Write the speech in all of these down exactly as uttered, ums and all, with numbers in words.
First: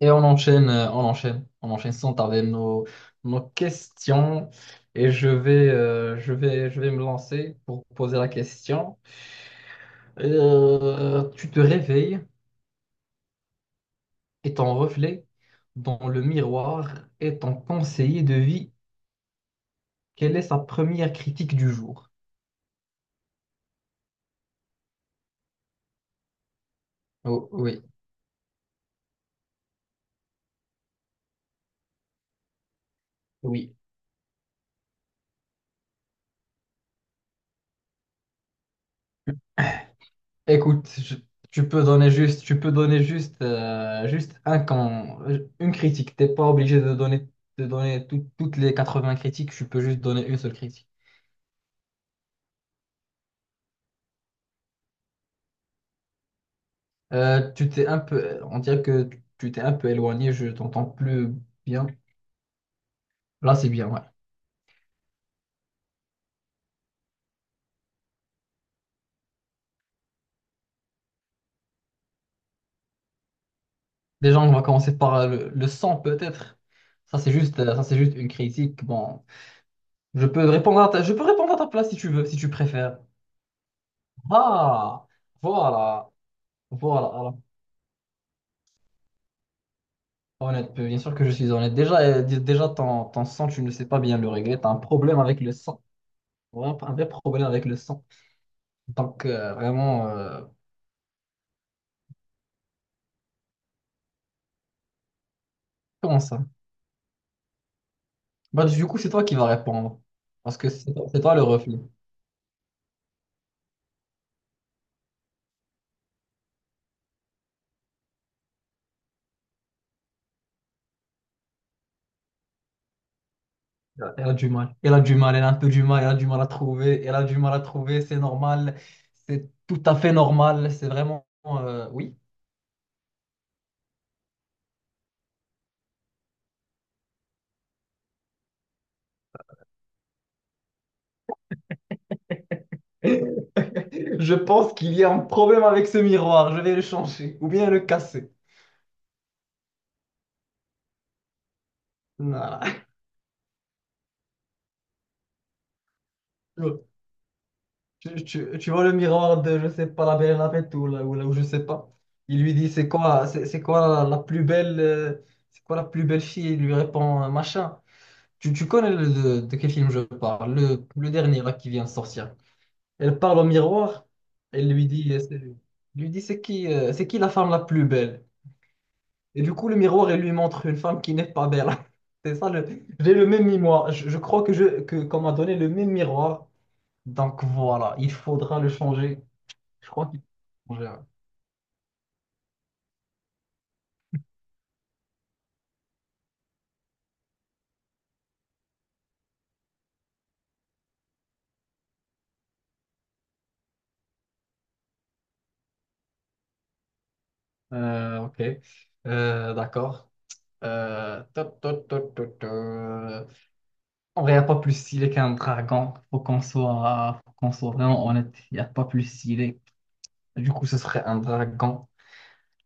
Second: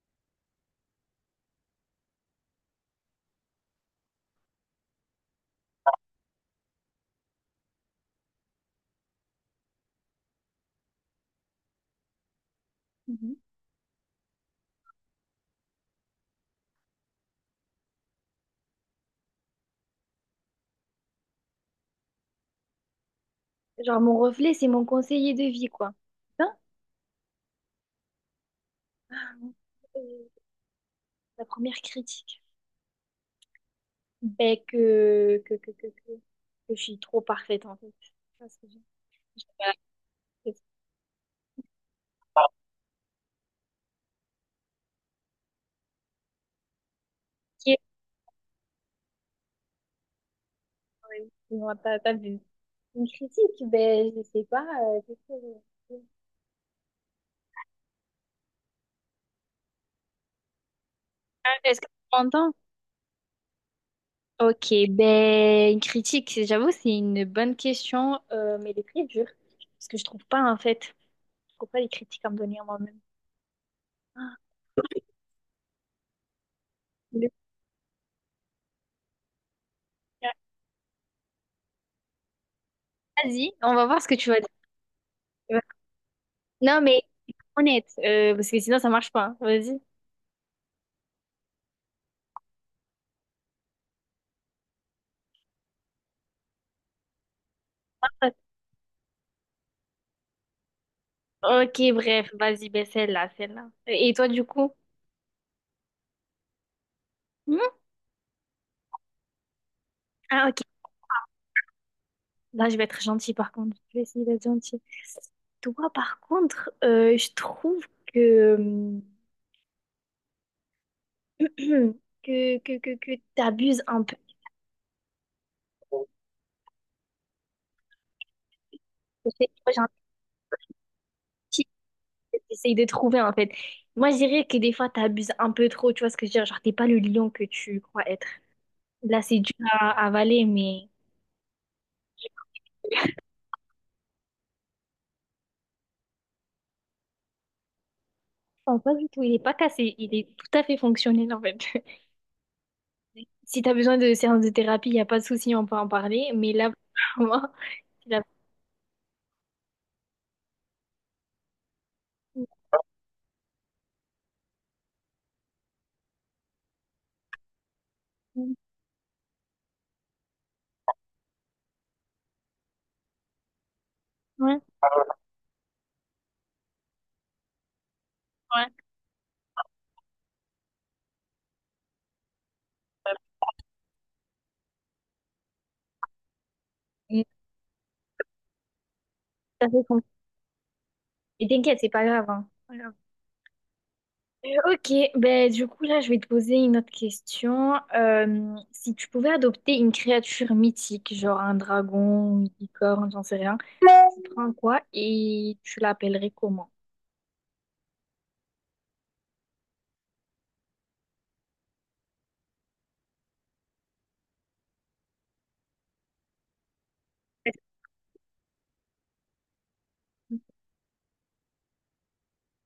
Et on enchaîne, euh, on enchaîne, on enchaîne sans tarder nos, nos questions. Et je vais, euh, je vais, je vais me lancer pour poser la question. Euh, tu te réveilles Mhm. et ton reflet dans le miroir est ton conseiller de vie. Quelle est sa première critique du jour? Genre, mon reflet, c'est mon conseiller de vie, quoi. Hein. Oh, oui, Euh, La première critique. oui. Ben, que, que, que, que, que, que je suis trop parfaite, en fait. Parce que je sais pas Écoute, je- tu peux donner juste, tu peux donner juste, euh, juste un camp, une critique. T'es pas obligé de donner, de critiquer, donner tout- toutes les quatre-vingts critiques. Tu peux juste donner une seule critique. ouais. Non, t'as, t'as vu. Une critique, ben, je sais pas. Euh, qu'est-ce que je- Euh, tu t'es un peu, on dirait que tu t'es un peu éloigné. Je t'entends plus Ah, est-ce que bien. tu m'entends? Là, c'est bien, ouais. Ok, ben, une critique, c'est- j'avoue, c'est une bonne question, euh, mais elle est très dure. Parce que je trouve pas, en fait. Je trouve pas les critiques à me donner à moi-même. Ah, Déjà, on va commencer par euh, le, le son, peut-être. Ça, le- c'est juste, euh, ça, c'est juste une critique. Bon, je peux répondre à ta... Je peux répondre à ta place si tu veux, si tu préfères. vas-y, on va voir ce que tu vas Ah, dire. voilà, Non, mais voilà, voilà. honnête, euh, parce que sinon ça marche pas. Vas-y. Honnête, euh, bien sûr que je suis honnête. Déjà, euh, dé- déjà ton, ton sang, tu ne sais pas bien le régler. Tu as un problème avec le sang. Vraiment, un vrai problème avec le sang. Donc, euh, vraiment, euh, Ok, bref, vas-y, ben celle-là, celle-là. Et toi, du coup? comment ça? Hmm. Bah, du coup, c'est toi qui vas répondre. Ah, Parce ok. que c'est toi, c'est toi le reflet. Là, je vais être gentille, par contre. Je vais essayer d'être gentille. Toi, par contre, euh, je trouve que, que, que, que, que t'abuses un peu. Elle a du mal. Elle a du mal, elle a un peu du mal, elle a du mal à trouver. Elle a du mal à trouver, c'est normal. Tu sais, C'est moi, j'ai tout un à fait normal. C'est vraiment... petit euh, oui. que t'essayes de trouver, en fait. Moi, je dirais que des fois, t'abuses un peu trop. Tu vois ce que je veux dire? Genre, t'es pas le lion que tu crois être. Là, c'est dur à à avaler, mais... Je pense qu'il y a un problème avec ce miroir. Je vais le changer ou bien le casser. Non, pas du tout. Il est pas cassé. Il est tout à fait fonctionnel, en fait. Voilà. Si t'as besoin de séances de thérapie, il n'y a pas de souci, on peut en parler. Mais là, pour moi, il a... Tu, tu- tu vois le miroir de, je sais pas, la Belle et la Bête ou, là, ou, là, ou je sais pas. Il lui dit, c'est quoi, c'est c'est quoi la, la plus belle, euh, c'est quoi la plus belle fille? Il lui répond, euh, machin. Tu, tu connais le- de, de quel film je parle, le, le dernier là, qui vient de sortir. Elle parle au miroir. Ouais, ouais. Elle lui dit, euh, c'est- lui dit, c'est qui, euh, c'est qui la femme la plus belle? Et du coup, le miroir, il lui montre une femme qui n'est pas belle. C'est ça, le... j'ai le même miroir. Je, je crois que je que, qu'on m'a donné le même miroir. Il est Donc voilà, il faudra le changer. tout à fait Je crois fonctionnel. qu'il faut changer, ouais. Et t'inquiète, c'est pas grave, hein. Pas grave. Euh, ok, ben du coup, là, je vais te poser une autre question. Euh, si tu pouvais adopter une créature mythique, genre un dragon, une licorne, j'en sais rien, tu prends quoi et tu l'appellerais comment? Euh, ok, Euh, d'accord. Euh, ta, ta, ta, ta, ta. En vrai, il n'y a pas plus stylé qu'un dragon. Faut qu'on soit, faut Tu qu'on soit vraiment honnête. Il n'y a pas plus stylé. Du coup, ce serait un dragon.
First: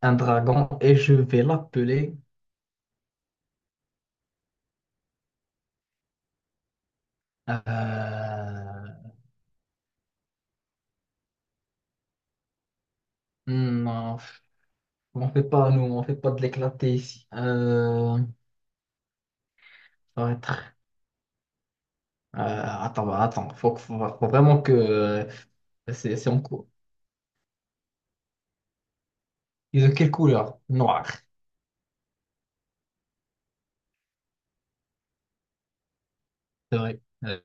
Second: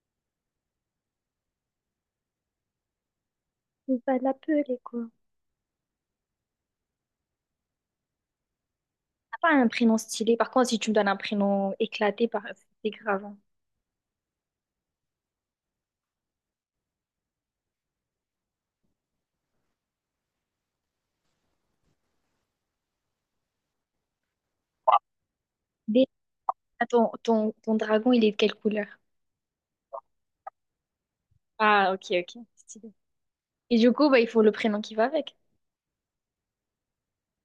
Un dragon. Et je vais l'appeler. vas l'appeler quoi? euh, Pas un prénom stylé. Par contre, si tu me donnes un prénom éclaté, par... c'est grave, hein. hmm, Non. On fait pas, nous, on fait pas de l'éclaté ici. Euh, ça va être- euh, attends, bah, attends, faut, que- faut- faut vraiment que euh, Dé- c'est c'est en cours. Ah, Ton, ton, ton dragon, il est de quelle couleur? Ils ont quelle couleur? Noir. Ah, ok, ok. Stylé. Et du coup, bah, il faut le prénom qui va avec. C'est vrai.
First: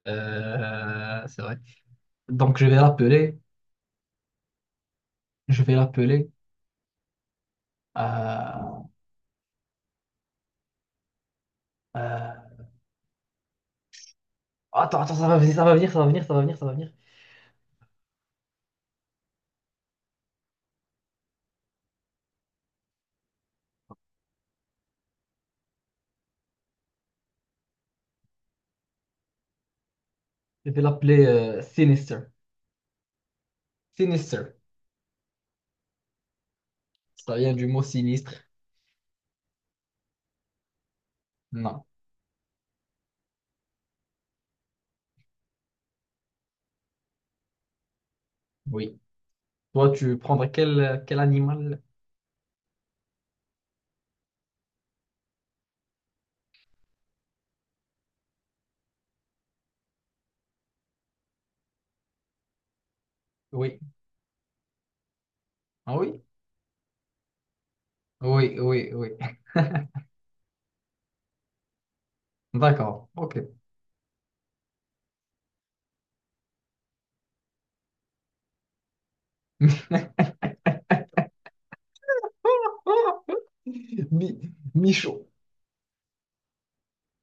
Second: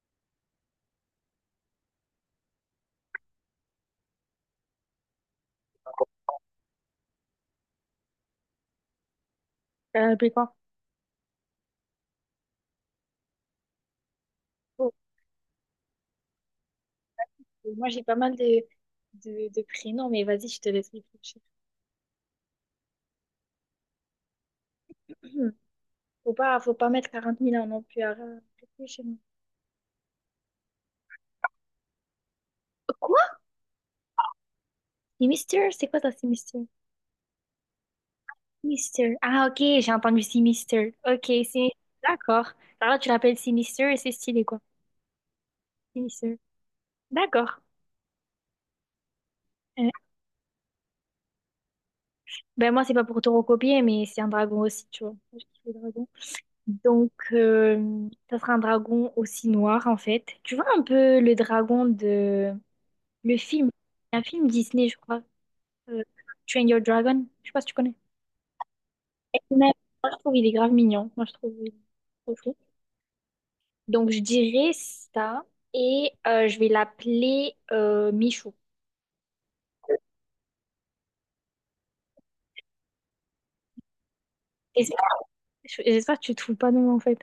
Euh, c'est vrai. Donc je vais l'appeler, je vais l'appeler. euh, Euh, mais quoi? euh, Oh, attends, attends, ça va venir, ça va venir, ça va venir, ça va venir, ça va venir. moi, j'ai pas mal de, de, de prénoms, mais vas-y, je te laisse réfléchir. Hmm. Faut pas, faut pas mettre quarante mille ans non plus à euh, réfléchir. Je vais l'appeler euh, Sinister. Quoi? Sinister. C'est Mister? C'est quoi ça, c'est Mister? Ça vient du mot sinistre. Mister. Ah, ok, j'ai entendu c'est Mister. Ok, c'est... Non. D'accord. Alors, là, tu l'appelles Sinister et c'est stylé, quoi. Sinister. D'accord. Oui. Toi, tu prendrais quel, quel animal? Ben moi, c'est pas pour te recopier, mais c'est un dragon aussi, tu vois. Je kiffe les dragons. Donc, euh, ça sera un dragon aussi noir, en fait. Tu vois un peu le dragon de... Le film, Oui. un film Disney, je crois. Ah Euh, oui? Train Your Dragon. Je sais pas si tu connais. Oui, oui, oui. Et même, moi, je trouve il est grave mignon. Moi, je trouve il est trop chou. D'accord, ok. Donc, je dirais ça. Et euh, je vais l'appeler euh, Michou. Mi- Michaud. J'espère j'espère que tu trouves pas non, en fait.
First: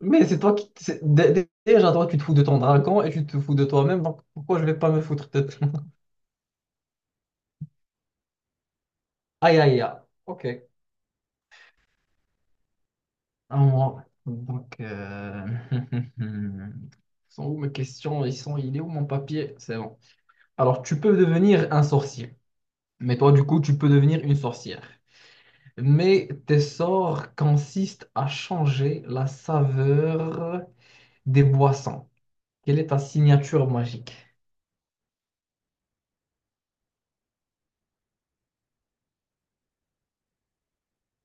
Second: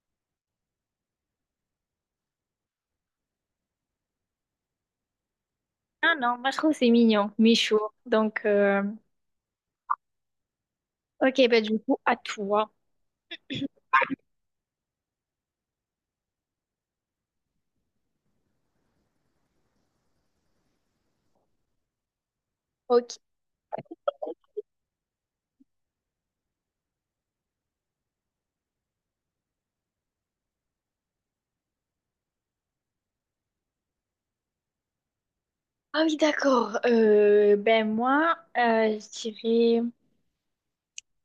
Mais c'est toi qui. c'est- dé- dé- Déjà, toi, tu te fous de ton dragon et tu te fous de toi-même, donc pourquoi je vais pas me foutre de toi? Ah non, moi, je trouve que c'est mignon. Michou. Donc... euh, Aïe, aïe, aïe. Ok. Ok, ben du coup, à toi. Alors, donc, euh, ils sont où mes questions? Ils sont... Il est où mon papier? C'est bon. Alors, tu peux devenir un sorcier. Ok. Mais toi, du coup, tu peux devenir une sorcière. Mais tes sorts consistent à changer la saveur des boissons. Quelle est ta signature magique? Ah oui, d'accord. Euh, ben moi, euh, je dirais,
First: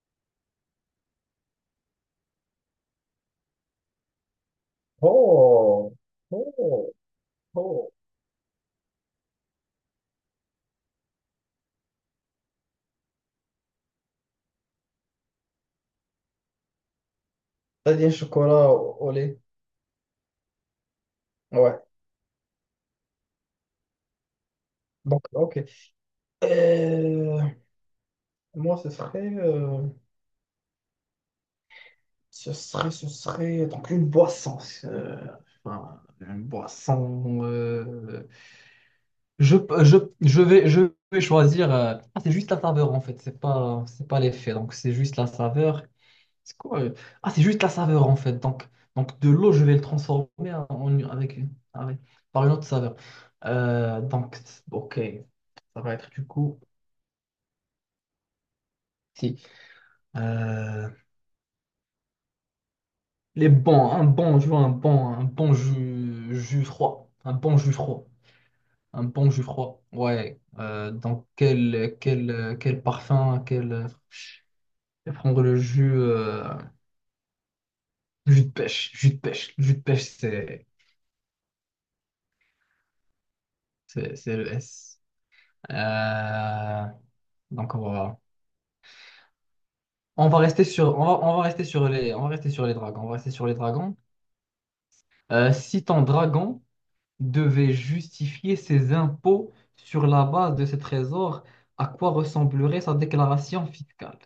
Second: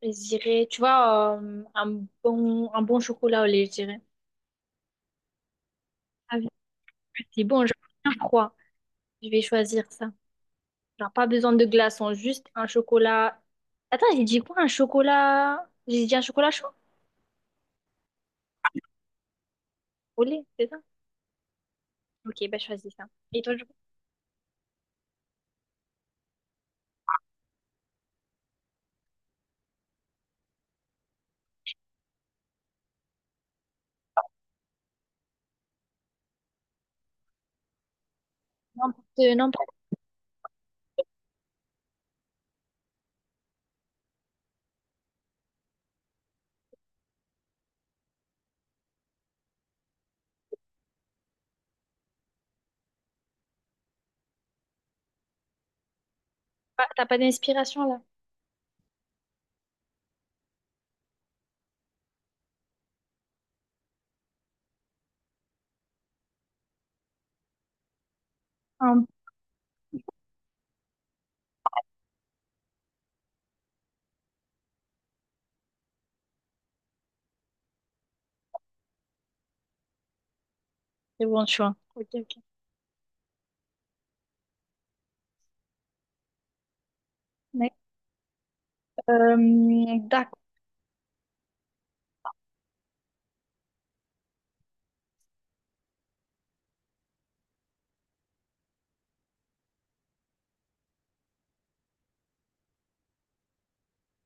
je dirais, tu vois, euh, un bon, un bon chocolat au lait, je dirais. Oh, Avec c'est bon, je bien froid. Je vais choisir ça. Genre, pas besoin de glaçons, juste un chocolat. Attends, j'ai dit quoi? Un chocolat. J'ai dit un chocolat chaud t'as dit un chocolat au, au lait. au lait, c'est ça? Ouais. Ok, ben je choisis ça. Et toi, du coup, Donc, ok. Euh, moi, ce serait, euh, ce serait, ce serait donc une boisson. Euh, enfin, une boisson. euh, n'importe, Je, n'importe je, je vais, je vais choisir. euh, ah, c'est juste la saveur en fait, c'est pas, c'est pas l'effet. Donc c'est juste la saveur. C'est quoi? euh Ah, c'est juste la saveur en fait. Donc, donc de l'eau, je vais le transformer en, en- avec, avec- par une autre saveur. Euh, donc, ok, ça va être du coup. quoi. T'as pas d'inspiration là? Si. Euh, les bons, un bon, je veux un bon, un bon jus, jus froid. Un bon jus froid. Ah, Un bon jus froid. Ouais. Euh, donc, quel, quel, quel parfum, quel. Je vais prendre le jus, euh, jus de pêche. Jus de pêche. Jus de pêche, c'est c'est bon choix. Ok, ok. c'est- c'est le S. Euh, Ouais. donc voilà. Euh, On D'accord. va rester sur, on va, on va rester sur les, on va rester sur les dragons. On va rester sur les dragons. Euh, si ton dragon devait justifier ses impôts sur la base de ses trésors, à quoi ressemblerait sa déclaration fiscale?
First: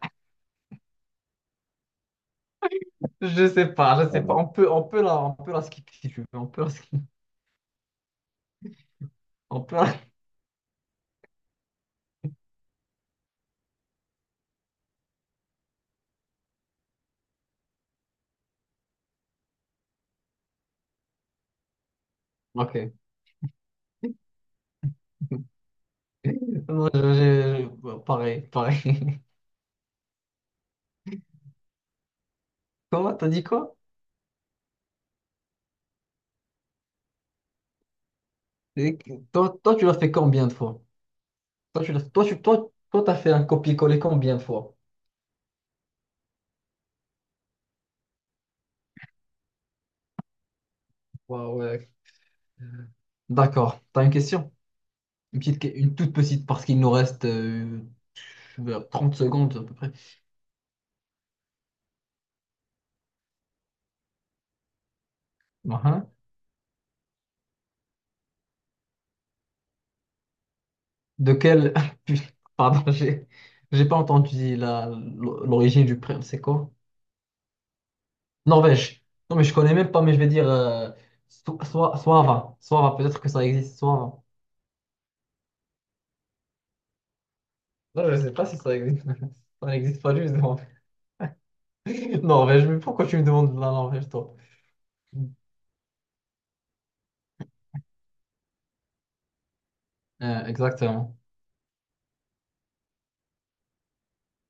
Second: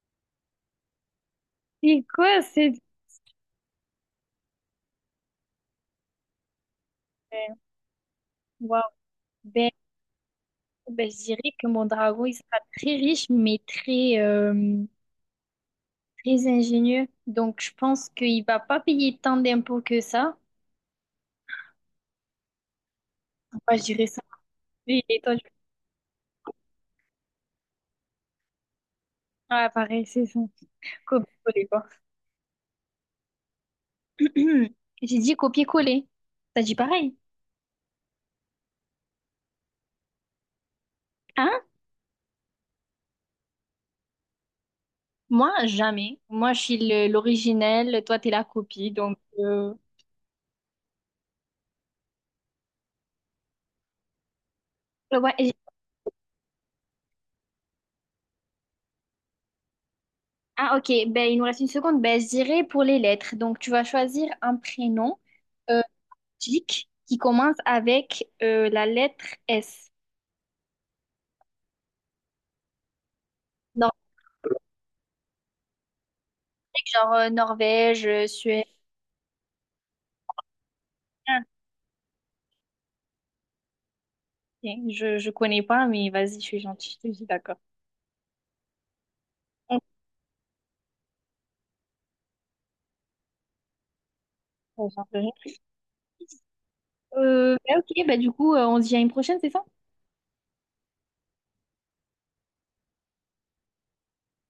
C'est quoi cette... Je sais pas, je sais pas. On peut, on peut la, on peut la skipper si tu veux. On peut la skip. Waouh. On Ben, peut la- ben, je dirais que mon dragon, il sera très riche, mais très, euh, très ingénieux. Donc, je pense qu'il va pas payer tant d'impôts que ça. ok. Enfin, je dirais ça. Lui, il est en Non, je- je- je- pareil, pareil. à pareil, c'est ça. Copier-coller, quoi. Comment t'as dit quoi? J'ai dit copier-coller. T'as dit pareil. Et que- Toi, toi, tu l'as fait combien de fois? Hein? Toi, tu l'as, toi, tu, toi, toi, t'as fait un copier-coller combien de fois? Moi, jamais. Moi, je suis le- l'originel. Toi, t'es la copie. Donc, euh, Waouh, d'accord. T'as une question? ouais. Une et- petite, que- une toute petite, parce qu'il nous reste euh, vers trente secondes à peu près. Ah, ok. Ben, il nous reste une seconde. Ben, je dirais pour les lettres. Donc, tu vas choisir un prénom. euh, Uhum. Nordiques qui commencent avec euh, la lettre S. De quel... putain, pardon, j'ai j'ai Donc, pas entendu la l'origine du prénom. C'est quoi? genre euh, Norvège, euh, Suède. Norvège. Non, mais je connais même pas, mais je vais dire euh, Ah, so- Soi- Soava. Soava, peut-être que ça existe, Soava. ok, Je, je connais pas, mais vas-y, je suis gentille, je te dis d'accord. Non, je sais pas si ça existe. Ça Ok, n'existe pas, justement. Norvège, mais pourquoi tu me demandes de la Norvège, toi? j'en sais Euh, bah, ok, bah du coup, euh, on se dit à une prochaine, c'est ça? Euh, exactement.